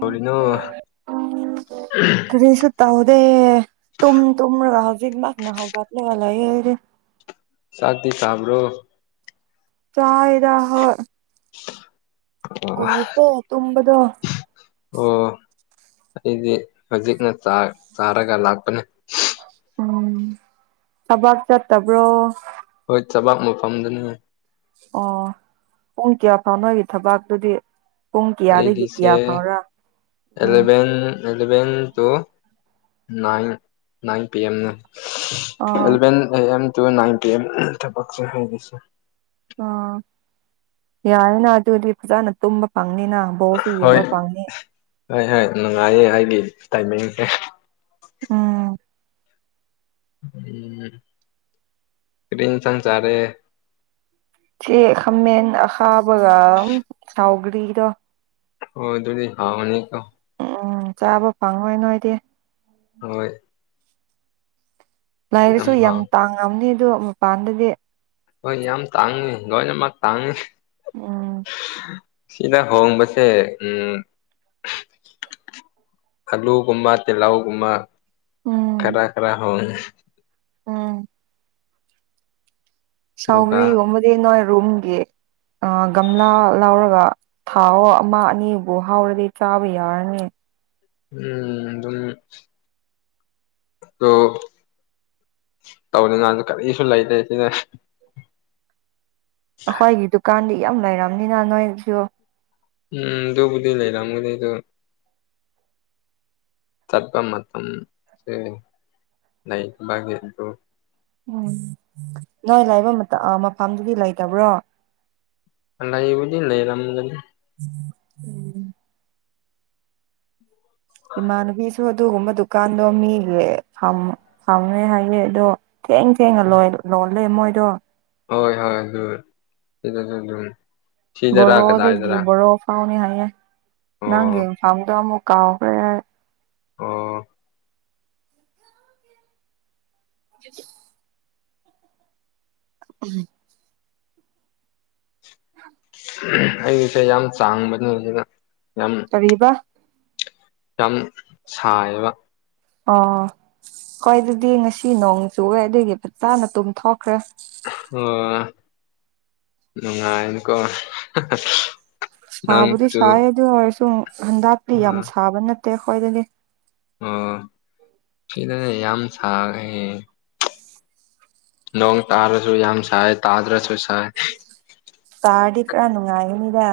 ꯍꯧꯔꯤꯅꯣ ꯀꯔꯤ ꯁ ꯇ ꯍꯗꯦ ꯇꯨꯝ ꯇꯨꯝꯃ ꯃꯥꯒꯅ ꯍꯒꯇ ꯂꯩꯒꯂꯑꯔꯦ ꯁꯥꯗꯤ ꯊ ꯍꯥ꯭ꯔꯣ ꯆꯥꯗ ꯍꯣ ꯑ ꯇꯨꯝꯕꯗꯣ ꯑꯣ ꯑꯩꯗꯤ ꯍꯧꯖꯤꯛꯅ ꯆꯥꯔꯒ ꯂꯥꯛꯄꯅꯦ ꯎꯝ ꯊꯕꯥꯛ ꯆꯠꯇꯕ꯭ꯔꯣ ꯆꯕꯥꯛ ꯃꯐꯝꯗꯅꯦ ꯑꯣ ꯄꯨꯡ ꯀꯌꯥ ꯐꯥꯎꯅꯣꯒꯤ ꯊꯕꯥꯛꯇꯨꯗꯤ ꯄꯨꯡ ꯀꯌꯥꯗꯒꯤ ꯑꯩꯒꯤꯁꯦ ꯀꯌꯥ ꯐꯥꯎꯔ ꯎꯝ eleven eleven two nine nine ꯄꯤ ꯑꯦꯝꯅꯤ ꯑꯥ ꯑꯦꯂꯚꯦꯟ ꯑꯦꯦꯝ ꯇꯨꯏꯟꯤ ꯊꯁꯤꯁ ꯑ ꯌꯥꯔꯦꯅ ꯑꯗꯨꯗꯤ ꯑꯣꯏ ꯏꯖꯅ ꯇꯨꯝꯕ ꯄꯥ ꯐꯪꯅꯤꯅ ꯕꯣꯁꯨ ꯌꯦꯡꯕ ꯄꯪꯅꯤ ꯍ ꯍꯥꯏ ꯅꯨꯡꯉꯥꯏꯌꯦ ꯑꯩꯒꯤ ꯇꯥꯏꯃꯤꯡꯁꯦ ꯎꯝ ꯎꯝ ꯀꯔꯤ ꯏꯟꯁꯥꯡ ꯆꯔꯦ ꯈꯥꯃꯦꯟ ꯑꯈꯥꯕꯒ ꯁꯥꯎꯒ꯭ꯔꯤꯗꯣ ꯍꯣꯏ ꯑꯗꯨꯗꯤ ꯍꯥꯎꯅꯤꯀꯣ ꯎꯝ ꯆꯥꯕ ꯐꯪꯉꯣꯏ ꯅꯣꯏꯗꯤ ꯍꯣꯏ ꯂꯥꯏꯔꯁꯨ ꯌꯥꯝ ꯇꯥꯡꯉꯕꯅꯤ ꯑꯗꯨꯗꯣ ꯃꯄꯥꯟꯗꯗꯤ ꯍꯣꯏ ꯌꯥꯝ ꯇꯥꯡꯉꯤ ꯂꯣꯏꯅꯃꯛ ꯇꯥꯡꯏ ꯎꯝ ꯁꯤꯗ ꯍꯣꯡꯕꯁꯦ ꯎꯝ ꯑꯜꯂꯨ ꯒꯨꯝꯕ ꯇꯤꯂꯍꯧꯒꯨꯝꯃ ꯈꯔ ꯈꯔ ꯍ ꯑꯣ ꯑꯗꯨꯒ ꯁꯥꯎꯒ꯭ꯔꯤ ꯍꯝꯕꯗꯤ ꯅꯣ ꯔꯣꯝꯒꯤ ꯒꯝꯂꯥ ꯂꯧꯔꯒ ꯊꯥꯎ ꯑꯃ ꯑꯅꯤꯕꯨ ꯍꯥꯎꯔꯗꯤ ꯆꯥꯕ ꯌꯥꯔꯅꯤ ꯎꯝ ꯑꯗꯨꯝ ꯑ ꯇꯧꯅꯤ ꯅꯍꯥꯟꯁꯨ ꯀꯔꯤꯁꯨ ꯂꯩꯇꯦ ꯁꯤꯗ ꯑꯩꯈꯣꯏꯒꯤ ꯗꯨꯀꯥꯟꯗꯤ ꯌꯥꯝ ꯂꯩꯔꯕꯝꯅꯤꯅ ꯅꯣꯏꯁꯨ ꯎꯝ ꯗꯣꯕꯨꯗꯤ ꯂꯩ ꯂꯒꯗꯤꯗ ꯆꯠꯄ ꯃꯇꯝꯃꯁꯦ ꯂꯩꯕꯒꯤ ꯑꯗꯨ ꯎꯝ ꯅꯣꯏ ꯂꯥꯏꯕ ꯃꯇꯝ ꯃꯐꯝꯗꯨꯗꯤ ꯂꯩꯇꯕ꯭ꯔꯣ ꯂꯩꯕꯨꯗꯤ ꯂꯩꯔꯝꯗꯤ ꯎꯝ ꯎꯝ ꯏꯃꯥꯟꯅꯕꯤꯁꯨ ꯑꯗꯨꯒꯨꯝꯕ ꯗꯨꯀꯥꯟꯗꯣ ꯃꯤꯒꯤ ꯐꯝꯃꯦ ꯍꯥꯏꯌꯦ ꯑꯗꯣ ꯊꯦꯡ ꯊꯦꯡꯉ ꯂꯣꯏ ꯂꯣꯜꯂ ꯃꯣꯏꯗꯣ ꯍꯣꯏ ꯍꯣꯏ ꯍꯣꯏ ꯁꯤꯅ ꯑꯗꯨ ꯁꯤꯗꯔꯥ ꯔꯣꯗꯒ ꯀꯗꯥꯏꯗꯔꯥ ꯔꯣ ꯐꯥꯎꯅꯤ ꯍꯥꯏ ꯑꯣ ꯅꯪꯒꯦ ꯐꯪꯗ ꯀꯥꯎꯈꯔ ꯑꯥ ꯑꯗꯨ ꯎ ꯑ ꯑꯩꯁꯦ ꯌꯥꯝ ꯆꯥꯡꯕꯅꯦꯅ ꯇꯔꯤꯕꯥ ꯌꯥꯝ ꯁꯥꯏꯌꯦꯕ ꯑꯣ ꯍꯣꯏ ꯑꯗꯨꯗꯤ ꯉꯁꯤ ꯅꯣꯡ ꯆꯨꯑꯦ ꯑꯗꯨꯒꯤ ꯐꯖꯥꯅ ꯇꯨꯝꯊꯣꯛꯈ꯭ꯔꯦ ꯑꯣ ꯅꯨꯡꯉꯥꯏꯑꯅꯀꯣ ꯁꯥꯕꯨꯗꯤ ꯁꯥꯏ ꯑꯗꯨ ꯑꯣꯏꯔꯁꯨ ꯍꯟꯗꯛꯇꯤ ꯑ ꯌꯥꯝ ꯁꯥꯕ ꯅꯠꯇꯦ ꯑꯩꯈꯣꯏꯗꯗꯤ ꯑꯣ ꯁꯤꯗꯅꯦ ꯌꯥꯝ ꯁꯥꯈꯦ ꯅꯣꯡꯣꯡ ꯇꯥꯔꯁꯨ ꯌꯥꯝ ꯁꯥꯏ ꯇꯥꯗ꯭ꯔꯁꯨ ꯁꯥꯏ ꯇꯥꯗꯤ ꯀꯔ ꯅꯨꯡꯉꯥꯏꯅꯤꯗ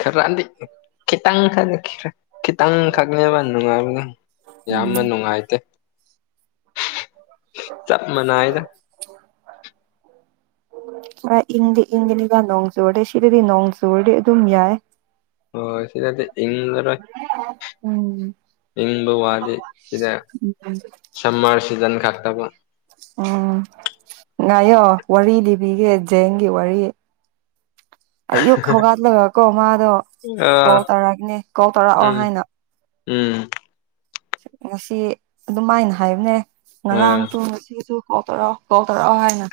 ꯈꯔꯗꯤ ꯈꯤꯇꯪ ꯈꯛ ꯈꯔ ꯈꯤꯇꯪ ꯈꯛꯅꯦꯕ ꯅꯨꯡꯉꯥꯏꯕ ꯎꯝ ꯌꯥꯝꯅ ꯅꯨꯡꯉꯥꯏꯇꯦ ꯆ ꯃꯅꯥꯑꯗ ꯑ ꯏꯪꯗꯤ ꯏꯪꯒꯤꯅꯤꯒ ꯅꯣꯡ ꯆꯨꯔꯗꯤꯦ ꯁꯤꯗꯗꯤ ꯅꯣꯡ ꯆꯨꯔꯗꯤ ꯑꯗꯨꯝ ꯌꯥꯏ ꯍ ꯁꯤꯗꯗ ꯏꯔ ꯎꯝ ꯏꯪꯕ ꯋꯥꯗꯤ ꯁꯤꯗ ꯁꯝꯃꯔ ꯁꯤꯖꯟ ꯈꯛ ꯇꯃꯛ ꯎꯝ ꯉꯥꯏꯌꯣ ꯋꯥꯔꯤ ꯂꯤꯕꯤꯒꯦ ꯖꯦꯡꯒꯤ ꯋꯥꯔꯤ ꯑꯌꯨꯛ ꯍꯧꯒꯠꯂꯒꯀꯣ ꯃꯥꯗꯣ ꯑꯥ ꯀꯣꯜ ꯇꯧꯔꯛꯄꯅꯦ ꯀꯣꯜ ꯇꯧꯔꯛꯑꯣ ꯎꯝ ꯍꯥꯏꯅ ꯎꯝ ꯉꯁꯤ ꯑꯗꯨꯝꯥꯏꯅ ꯍꯥꯏꯕꯅꯦ ꯑꯥ ꯉꯔꯥꯡꯁꯨ ꯉꯁꯤꯁꯨ ꯀꯥꯎꯊꯔꯛꯑꯣ ꯀꯥꯎꯊꯔꯛꯑꯣ ꯍꯥꯏꯅ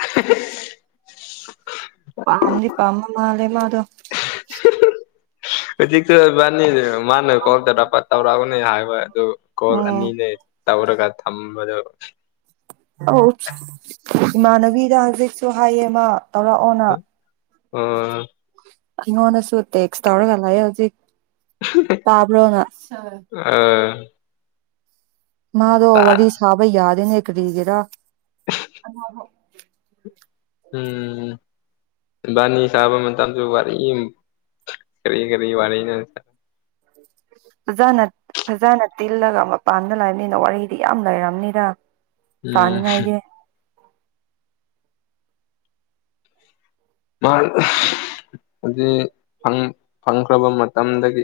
ꯄꯥꯝꯗꯤ ꯄꯥꯝꯃ ꯃꯥ ꯂꯩꯦꯃ ꯑꯗꯣ ꯅꯤ ꯃꯥꯅ ꯀꯣ ꯇꯄ ꯇꯔꯒ ꯍꯥꯏꯕ ꯑꯗꯨ ꯀꯣꯜ ꯎꯝ ꯑꯅꯤꯅꯦ ꯇꯧꯔꯒ ꯊꯝꯕꯗꯣ ꯑꯃꯅꯕꯤ ꯅꯥꯒꯔꯤꯛꯁꯨ ꯍꯥꯏꯌꯦ ꯃꯥ ꯇꯧꯔꯛꯑꯣꯅ ꯑ ꯑꯩꯉꯣꯟꯗꯁꯨ ꯇꯦꯛꯁ ꯇꯧꯔꯒ ꯂꯥꯛꯑꯦ ꯍꯧꯖꯤꯛ ꯇꯥꯕ꯭ꯔꯣꯅ ꯑꯥ ꯃꯥꯗ ꯋꯥꯔꯤ ꯇꯥꯠ ꯋꯥꯔꯤ ꯁꯥꯕꯩ ꯌꯥꯗꯅꯦ ꯀꯒꯔꯥ ꯎꯝꯝ ꯕꯥꯅꯤ ꯁꯥꯕ ꯃꯇꯝ ꯃꯇꯝꯁꯨ ꯋꯥꯔꯤ ꯈꯔꯤ ꯈꯔꯤ ꯋꯥꯔꯤ [unintelligible] ꯐꯖꯅ ꯐꯖꯅ ꯇꯤꯜꯂꯒ ꯃꯄꯥꯟꯗ ꯂꯩꯕꯅꯤꯅ ꯋꯥꯔꯤꯗꯤ ꯌꯥꯝ ꯂꯩꯔꯕꯅꯤꯔ ꯎꯝ ꯍꯧꯖꯤ ꯐꯪꯈ꯭ꯔꯕ ꯃꯇꯝꯗꯒꯤ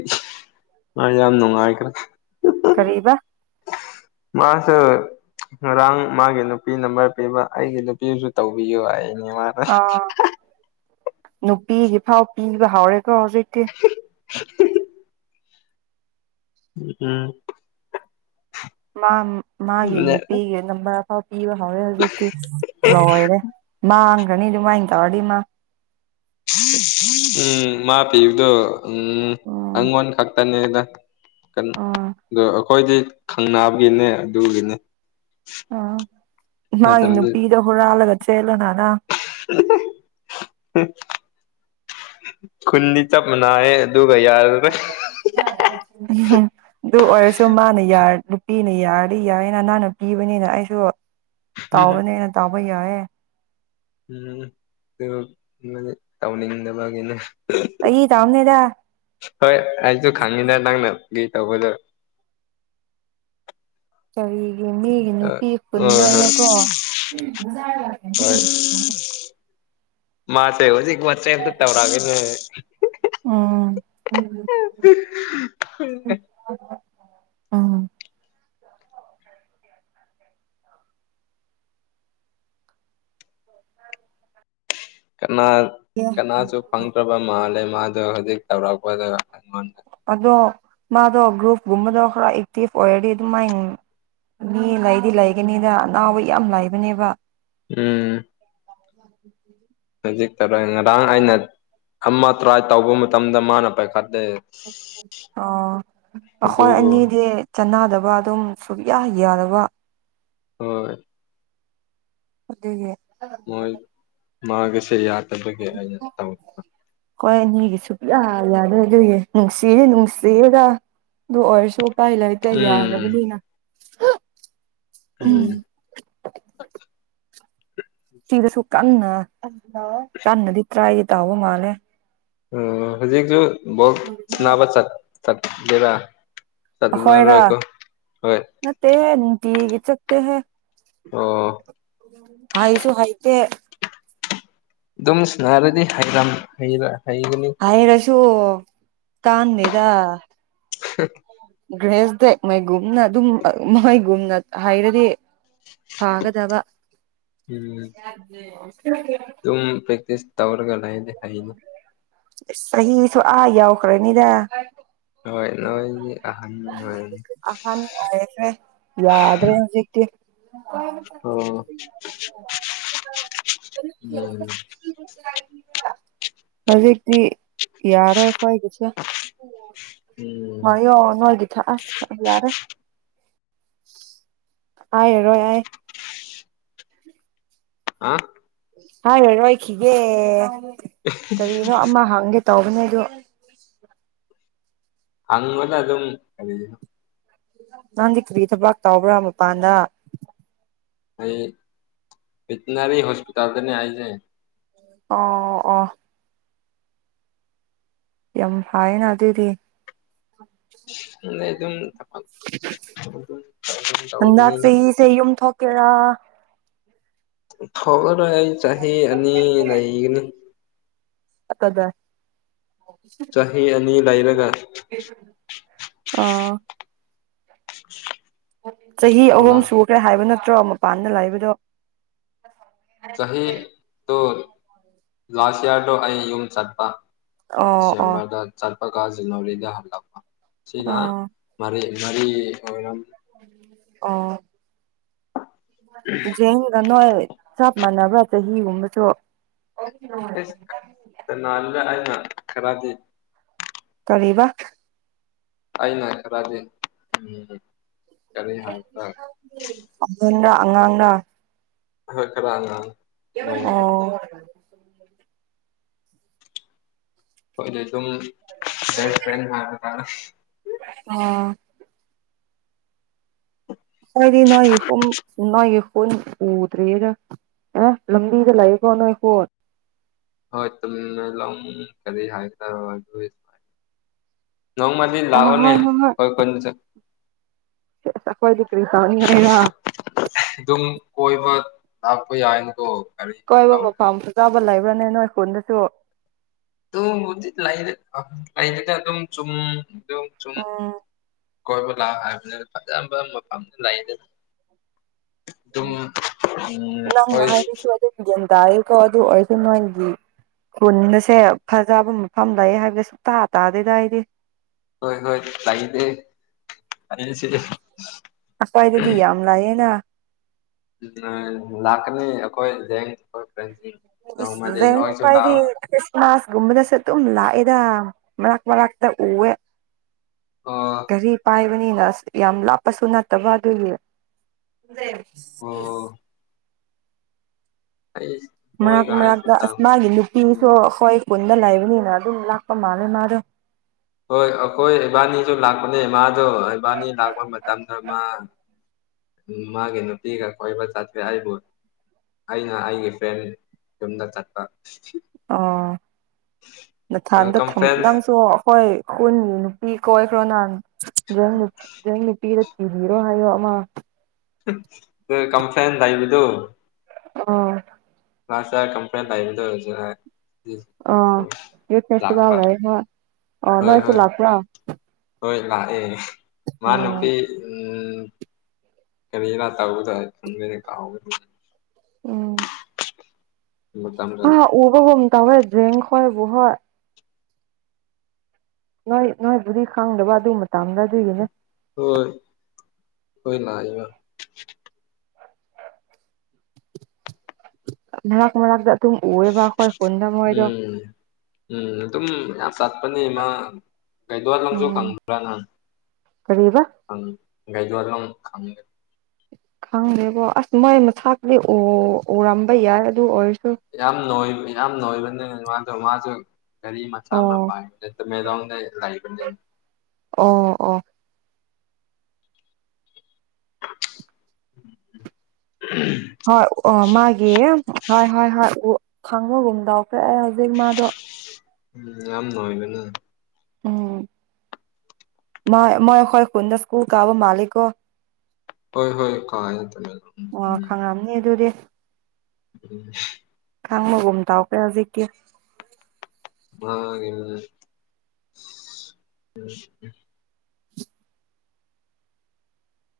ꯑ ꯌꯥꯝꯝꯅꯨꯡꯉ ꯍꯥꯏꯥꯏꯔꯦ ꯀꯔꯤꯕꯥ ꯃꯥꯁ ꯉꯔꯥꯡ ꯃꯥꯒꯤ ꯅꯨꯄꯤ ꯅꯝꯕꯔ ꯄꯤꯕ ꯑꯩꯒꯤ ꯅꯨꯄꯤꯗꯨꯁꯨ ꯇꯧꯕꯤꯌꯨ ꯑꯩ ꯃꯥꯔ ꯑ ꯅꯨꯄꯤꯒꯤ ꯐꯥꯎ ꯄꯤꯕ ꯍꯧꯥꯎꯔꯦꯀꯣ ꯍꯧꯖꯤꯛꯇꯤ [unintelligible] ꯎꯝ ꯃꯥ ꯃꯥꯒꯤ ꯅꯨꯄꯤꯒꯤ ꯅꯝꯕꯔ ꯑꯐꯥꯎ ꯄꯤꯕ ꯍꯧꯔꯦ ꯍꯧꯖꯤꯛꯇꯤ ꯂꯣꯏꯔꯦ ꯈꯅꯤ ꯅꯨꯡꯃꯥꯏ ꯇ ꯋꯥꯔꯤꯃ ꯎꯝ ꯃꯥ ꯄꯤꯕꯗꯣ ꯎꯝ ꯎꯝ ꯑꯩꯉꯣꯟ ꯈꯛꯇꯅꯦꯅ ꯑ ꯎꯝ ꯑꯩꯈꯣꯏꯗꯤ ꯈꯪꯅꯕꯒꯤꯅꯦ ꯑꯗꯨꯒꯤꯅꯤ ꯑ ꯃꯥ ꯏ ꯅꯨꯄꯤꯤꯗ ꯍꯨꯔ ꯍꯥꯜꯒ ꯆꯦꯂꯣꯅ [unintelligible] ꯈꯨꯨꯟꯗꯤ ꯆꯞ ꯃꯅꯥꯑꯦ ꯑꯗꯨ ꯑꯣꯏꯔꯁꯨ ꯃꯥꯅ ꯌꯥꯔ ꯄꯤꯅ ꯌꯥꯔꯗꯤ ꯌꯥꯏꯌꯦꯅ ꯅꯅꯥꯅ ꯄꯤꯕꯅꯤꯅ ꯑꯩꯁꯨ ꯇꯥꯎꯕꯅꯦꯅ ꯇꯥꯎꯕ ꯀꯌꯥ ꯎꯝ ꯇꯥꯎꯅꯤꯗ ꯃꯥꯒꯦꯅ ꯐꯥꯒꯤ ꯇꯧꯕꯅꯤꯗ ꯍꯣꯏ ꯑꯩꯁꯨ ꯈꯉꯅꯤꯗꯥ ꯂꯪꯅ ꯒꯤ ꯇꯧꯕꯗ ꯀꯔꯤ ꯃꯤꯒꯤ ꯅꯨꯄꯤ ꯍꯣꯏ ꯍꯣꯏ ꯄꯨꯟꯗꯣꯏꯅꯀꯣ ꯃꯥꯁ ꯍꯧꯖꯤꯛ ꯋꯥꯆꯞ ꯇ ꯇꯧꯔꯒꯦꯅꯦ ꯎꯝ ꯎꯝ ꯀꯅꯥ ꯀꯅꯥꯁꯨ ꯐꯪꯗ꯭ꯔꯕ ꯃꯥꯜꯂꯦ ꯃꯥꯗꯣ ꯍꯧꯖꯤꯛ ꯇꯧꯔꯛꯄꯗꯉꯣꯟ ꯑꯗꯣ ꯃꯥꯗꯣ ꯒ꯭ꯔꯨꯞꯨꯞꯒꯨꯝꯕꯗꯣ ꯈꯔ ꯑꯦꯛꯇꯤꯚ ꯑꯣꯏꯔꯗꯤ ꯑꯗꯨ ꯃꯥꯏ ꯃꯤ ꯂꯩꯗꯤ ꯂꯩꯒꯅꯤꯗ ꯑꯅꯥꯎꯕ ꯌꯥꯝ ꯂꯩꯕꯅꯦꯕ ꯎꯝ ꯌꯥ [unintelligible] ꯉꯔꯥꯡ ꯑꯩꯅ ꯑꯃ ꯇ꯭ꯔꯥꯏ ꯇꯧꯕ ꯃꯇꯝꯗ ꯃꯥꯅ ꯄꯥꯏꯈꯠ ꯑꯣ ꯑꯩꯈꯣꯏ ꯑꯗꯨꯕꯨ ꯑꯅꯤꯗꯤ ꯆꯅꯗꯕ ꯑꯗꯨꯝ ꯁꯨꯛꯌꯥ ꯌꯥꯗꯕ ꯍꯣꯏ ꯑꯗꯨꯒꯤ ꯃꯣꯏ ꯃꯥꯒꯁꯦ ꯌꯥꯗꯕꯒꯤ ꯑꯩꯅ ꯇꯧ ꯑꯈꯣꯏ ꯑꯅꯤꯒꯤ ꯁꯨꯌꯥ ꯌꯥꯗꯣꯏ ꯑꯗꯨꯒꯤ ꯅꯨꯡꯁꯤꯔ ꯅꯨꯡꯁꯤꯒ ꯑꯗꯨ ꯑꯣꯏꯔꯁꯨ ꯎꯄꯥꯢ ꯂꯩꯇꯦ ꯎꯝ ꯌꯥꯗꯕꯅꯤꯅꯥ ꯎꯝ ꯁꯤꯗꯁꯨ ꯀꯟꯅ ꯀꯟꯅꯗꯤ ꯇꯔꯥꯏꯗꯤ ꯇꯥꯕ ꯃꯥꯂꯦ ꯎ ꯍꯧꯖꯤꯛꯁꯨ ꯕꯣꯜ ꯁꯥꯅꯕ ꯆꯠ ꯆꯠꯀꯦꯔꯥ ꯑꯈꯣꯏꯔꯥ ꯆꯠꯂꯔꯣꯏꯀꯣ ꯍꯣꯏ ꯅꯠꯇꯦ ꯍꯦ ꯅꯨꯡꯇꯤꯒꯤ ꯆꯠꯇꯦ ꯍꯦ ꯑꯣ ꯍꯥꯏꯁꯨ ꯍꯥꯏꯇꯦ ꯑꯗꯨꯝ ꯁꯥꯟꯔꯗꯤ ꯍꯩꯔꯝ ꯍꯩꯔꯥ ꯍꯩꯒꯅꯤ [unintelligible] ꯍ [unintelligible] ꯃꯩꯒꯨꯝꯅ ꯑꯗꯨꯝ ꯃꯣꯏꯒꯨꯝꯅ ꯍꯥꯏꯔꯗꯤ ꯐꯥꯒꯗꯕ ꯗꯨꯝ ꯄꯦꯛꯇꯤꯁ ꯇꯧꯔꯒ ꯂꯩꯔꯦ ꯆꯍꯤꯁꯨ ꯑꯥ ꯌꯧꯈꯔꯅꯤꯗ ꯍꯣꯏ ꯅꯣꯏꯗꯤ ꯑꯍꯟ ꯑꯣꯏꯔꯅꯤ ꯑꯍꯟ ꯑꯣꯏꯈ꯭ꯔꯦ ꯌꯥꯗ꯭ꯔꯦ ꯍꯧꯖꯤꯛꯇꯤ ꯑꯣ ꯎꯝ ꯍꯧꯖꯤꯛꯇꯤ ꯌꯥꯔꯣꯏ ꯑꯩꯈꯣꯏꯒꯤꯁꯦ ꯎꯝ [unintelligible] ꯑꯁ ꯌꯥꯔꯦ ꯑꯥꯏꯔꯣꯏ ꯑꯥꯏ ꯑ ꯍꯥꯏꯔꯔꯣꯏꯈꯤꯒꯦ ꯀꯔꯤꯅꯣ ꯑꯃ ꯍꯥꯡꯒꯦ ꯇꯧꯕꯅꯦ ꯑꯗꯣ ꯑꯪꯉꯂ ꯑꯗꯨꯝ ꯀꯔꯤ ꯅꯪꯗꯤ ꯀꯔꯤ ꯊꯕꯥꯛ ꯇꯥꯎꯕ꯭ꯔꯥ ꯃꯄꯥꯟꯗ ꯑꯩ ꯕꯦꯇꯤꯅꯔꯤ ꯍꯣꯁꯄꯤꯇꯥꯜꯗꯅꯦ ꯍꯥꯏꯁꯦ ꯑꯣ ꯑꯣ ꯌꯥꯝ ꯐꯥꯏꯅ ꯑꯗꯨ ꯑꯗꯨꯗꯤ ꯈꯪꯗꯦ ꯑꯗꯨꯝ ꯍꯟꯗꯛ ꯇꯧꯕꯅꯤꯅ ꯌꯨꯝ ꯊꯣꯛꯀꯦꯔꯥ ꯊꯣꯛꯔꯣꯏ ꯑꯩ ꯆꯍꯤ ꯑꯅꯤ ꯂꯩꯒꯅꯤ ꯑꯗ ꯆꯍꯤ ꯑꯅꯤ ꯂꯩꯔꯒ ꯑꯥ ꯆꯍꯤ ꯑꯍꯨꯝ ꯊꯣꯛꯂꯛ ꯁꯨꯈ꯭ꯔꯦ ꯍꯥꯏꯕ ꯅꯠꯇ꯭ꯔꯣ ꯃꯄꯥꯟꯗ ꯂꯩꯕꯗꯣ ꯆꯍꯤ ꯇꯣ ꯂꯥꯁꯠ ꯏꯌꯔꯗꯣ ꯑꯩ ꯌꯨꯝ ꯆꯠꯄ ꯑꯣ ꯑꯣ ꯗꯤꯁꯦꯝꯕꯔꯗ ꯆꯠꯄꯒ ꯖꯅꯋꯥꯔꯤꯗ ꯍꯜꯂꯛꯄ ꯁꯤꯅ ꯑꯣ ꯃꯔꯤ ꯃꯔꯤ ꯑꯣꯏꯔꯝ ꯑꯣ ꯖꯦꯡꯒ ꯅꯣꯏ ꯆꯞ ꯃꯥꯟꯅꯕ꯭ꯔꯥ ꯆꯍꯤꯒꯨꯝꯕꯁꯨ ꯁꯅꯥꯜꯒ ꯑꯩꯅ ꯈꯔꯗꯤ ꯀꯔꯤꯕ ꯑꯩꯅ ꯈꯔꯗꯤ ꯀꯔꯤ ꯍꯥꯏꯕ꯭ꯔꯥ ꯑꯍꯟꯔ ꯑꯉꯥꯡꯔ ꯍꯣꯏ ꯈꯔ ꯑꯉꯥꯡ ꯅꯣꯏꯅ ꯈꯔ ꯑꯣ ꯍꯣꯏꯅꯪ ꯑꯗꯨ ꯑꯗꯨꯝ ꯕꯦꯁ ꯐ꯭ꯔꯦꯟ ꯍꯥꯏꯕ ꯇꯥꯔꯦ ꯑ ꯄꯨꯟ ꯎꯗ꯭ꯔꯦꯒ ꯑꯦ ꯂꯝꯕꯤꯗ ꯂꯩꯀꯣ ꯅꯣꯏꯁꯣ ꯍꯣꯏ [unintelligible] ꯀꯔꯤ ꯍꯥꯏꯁꯤꯔ [unintelligible] ꯅꯣꯡꯃꯗꯤ ꯑꯣ ꯂꯥꯛꯑꯣꯅꯦ ꯍꯣꯏ ꯑꯈꯣꯏ ꯈꯨꯟ ꯆꯠ ꯑꯈꯣꯏꯗꯤ ꯀ꯭ꯔꯤꯇꯧꯅꯤ ꯍꯥꯏꯔ ꯑꯗꯨꯝ ꯀꯣꯏꯕ ꯂꯥꯛꯄ ꯌꯥꯏꯅꯦꯀꯣ ꯀꯣꯏꯕ ꯃꯐꯝ ꯐꯖꯕ ꯂꯩꯕ꯭ꯔꯥꯅꯦ ꯅꯣꯏ ꯈꯨꯟꯗꯁꯨ ꯑꯗꯨ ꯕꯨꯗꯤ ꯂꯩ ꯂꯩꯗꯦ ꯑꯗꯨꯝ ꯆꯨꯝ ꯎꯝ [unintelligible] ꯀꯣꯏꯕ ꯍꯥꯏꯕꯗ ꯐꯖꯕ ꯃꯐꯝꯗꯤ ꯂꯩꯩꯗꯦꯗ ꯑꯗꯨꯝ ꯎꯝ ꯅꯪꯅ ꯑꯈꯣꯏ ꯍꯥꯏꯕꯁꯨ [unintelligible] ꯑꯗꯨ ꯑꯣꯏꯔꯗꯤ ꯅꯣꯏꯒꯤ ꯈꯨꯟ ꯑꯁꯦ ꯐꯖꯕ ꯃꯐꯝ ꯂꯩ ꯍꯥꯏꯕꯗ ꯁꯨꯛꯇꯥ ꯇꯥꯗꯦꯗ ꯑꯩꯗꯤ ꯍꯣꯏ ꯍꯣꯏ ꯂꯩꯗꯦ [unintelligible] ꯑꯁ꯭ꯋꯥꯏꯗꯗꯤ ꯌꯥꯝ ꯂꯩꯌꯦꯅ ꯂꯥꯛꯀꯅꯤ ꯑꯈꯣꯏ ꯍꯌꯦꯡ [unintelligible] ꯈꯣꯏꯗꯤ ꯂꯥꯛꯑꯣ ꯈ꯭ꯔꯤꯁ ꯃꯥꯁ ꯀꯨꯝꯕꯗꯁꯨ ꯑꯗꯨꯝ ꯂꯥꯛꯑꯦ ꯗ ꯃꯔꯛ ꯃꯔꯛꯇ ꯎꯋꯦ ꯑꯣ ꯒꯥꯔꯤ ꯄꯥꯏꯕꯅꯤꯅ ꯑꯁ ꯌꯥꯝ ꯂꯥꯞꯄꯁꯨ ꯅꯠꯇꯕ ꯑꯗꯨꯒꯤ [unintelligible] ꯑꯣ ꯑꯩ ꯃꯔꯛ ꯃꯣꯏꯒ ꯑꯩꯁꯨ ꯃꯔꯛꯇ ꯂꯥꯛ ꯃꯥꯒꯤ ꯅꯨꯄꯤꯁꯨ ꯎꯝ ꯑꯈꯣꯏ ꯈꯨꯟꯗ ꯂꯩꯕꯅꯤꯅ ꯑꯗꯨꯝ ꯂꯥꯛꯄ ꯃꯥꯜꯂꯦ ꯃꯥꯗꯣ ꯍꯣꯏ ꯑꯈꯣꯏ ꯏꯕꯥꯅꯤꯁꯨ ꯂꯥꯛꯄꯅꯦꯃꯥꯗꯣ ꯏꯕꯥꯅꯤ ꯂꯥꯛꯄ ꯃꯇꯝꯗ ꯃꯥ ꯃꯥꯒꯤ ꯅꯨꯄꯤꯒ ꯀꯣꯏꯕ ꯆꯠꯈ꯭ꯔꯦ ꯑꯩꯕꯨ ꯑꯩꯅ ꯑꯩꯒꯤ ꯐ꯭ꯔꯦꯟ ꯌꯨꯝꯗ ꯆꯠꯄ ꯑꯣ ꯅꯊꯥꯟꯗ ꯊꯝ ꯀꯝꯐ꯭ꯔꯦꯟꯁ ꯅꯪꯁꯨ ꯑꯈꯣꯏ ꯈꯨꯟꯒꯤ ꯅꯨꯄꯤ ꯀꯣꯏꯈ꯭ꯔꯣ [unintelligible] ꯅꯨꯄꯤꯗ ꯊꯤꯕꯤꯔꯣ ꯍꯥꯏꯌꯣ ꯑꯃ ꯀꯝꯐ꯭ꯂꯦꯟ ꯂꯩꯕꯗꯨ ꯑ ꯉꯁꯔ ꯀꯝꯄ꯭ꯂꯦꯟ [unintelligible] ꯑ ꯌꯨꯠ ꯐꯦꯁꯇꯤꯚꯦꯜ ꯂꯥꯛꯄ ꯂꯩ ꯍꯣꯏ ꯑ ꯍꯣꯏ ꯅꯣꯏꯁꯨ ꯍꯣꯏ ꯂꯥꯛꯄ꯭ꯔꯣ ꯍꯣꯏ ꯂꯥꯛꯑꯦ ꯃꯥ ꯅꯨꯄꯤ ꯎꯝ ꯀꯔꯤꯅꯣ ꯇꯧ [unintelligible] ꯃꯇꯝꯗꯣ ꯑ ꯂꯥꯛ ꯎꯕꯕꯨꯡ ꯇꯧꯋꯦ [unintelligible] ꯅꯣꯏ ꯅꯣꯏꯕꯨꯗꯤ ꯈꯪꯗꯕ ꯑꯗꯨ ꯃꯇꯝꯗ ꯑꯗꯨꯒꯤꯅꯦ ꯍꯣꯏ ꯑꯈꯣꯏ ꯂꯥꯛꯏꯕ ꯃꯔꯛ ꯃꯔꯛꯇ ꯎꯋꯦꯕ ꯑꯈꯣꯏ ꯈꯨꯟꯗ ꯃꯣꯏꯗꯣ ꯎꯝ ꯎꯝ ꯑꯗꯨꯝ ꯌꯥꯝ ꯆꯠꯄꯅꯦ ꯃꯥ ꯀꯩꯗꯣꯂꯪꯁꯨ ꯎꯝ ꯈꯪꯕ꯭ꯔ ꯅꯪ ꯀꯔꯤꯕ ꯒꯥꯏꯗꯣꯂꯪ [unintelligible] ꯈꯪꯗꯦꯕꯣ ꯑꯁ ꯃꯣꯏ ꯃꯁꯛꯇꯨꯗꯤ ꯎꯔꯝꯕ ꯌꯥꯏ ꯑꯗꯨ ꯑꯣꯏꯔꯁꯨ ꯌꯥꯝ ꯅꯣꯏꯕ ꯌꯥꯝ ꯅꯣꯏꯕꯅꯤꯅ ꯑꯗꯨꯃꯥꯏ ꯇꯧꯕ ꯃꯥꯁꯨ ꯒꯔꯤ ꯃꯆꯥ ꯑꯃ ꯑꯣ ꯄꯥꯏ ꯇꯃꯦꯡꯂꯣꯡꯗ ꯂꯩꯕꯅꯦ ꯑꯣ ꯑꯣ [unintelligible] ꯍꯣꯏ ꯑꯣ ꯃꯥꯒꯤ ꯍꯣꯏ ꯍꯣꯏ ꯍꯣꯏ ꯈꯪꯕꯒꯨꯝꯗꯎꯈ꯭ꯔꯦ ꯑꯩ ꯍꯧꯖꯤꯛ ꯃꯥꯗꯣ ꯎꯝ ꯑꯝ ꯅ ꯑꯣꯏꯕꯅ ꯎꯝ ꯃ ꯃꯌꯥ ꯈꯣꯏ ꯈꯨꯅ ꯁꯀꯨꯜ ꯀ ꯑꯕ ꯍꯥꯂꯀ ꯍꯣꯏ ꯍꯣꯏ ꯀꯥꯏ ꯇ ꯑꯣ ꯈꯪꯔꯝꯅꯤ ꯑꯗꯨꯗꯤ ꯎꯝ ꯈꯪꯕꯒꯨꯝ ꯇꯥꯎ ꯀꯌꯥ ꯍꯧꯖꯤꯛꯀꯤ ꯒꯦꯦ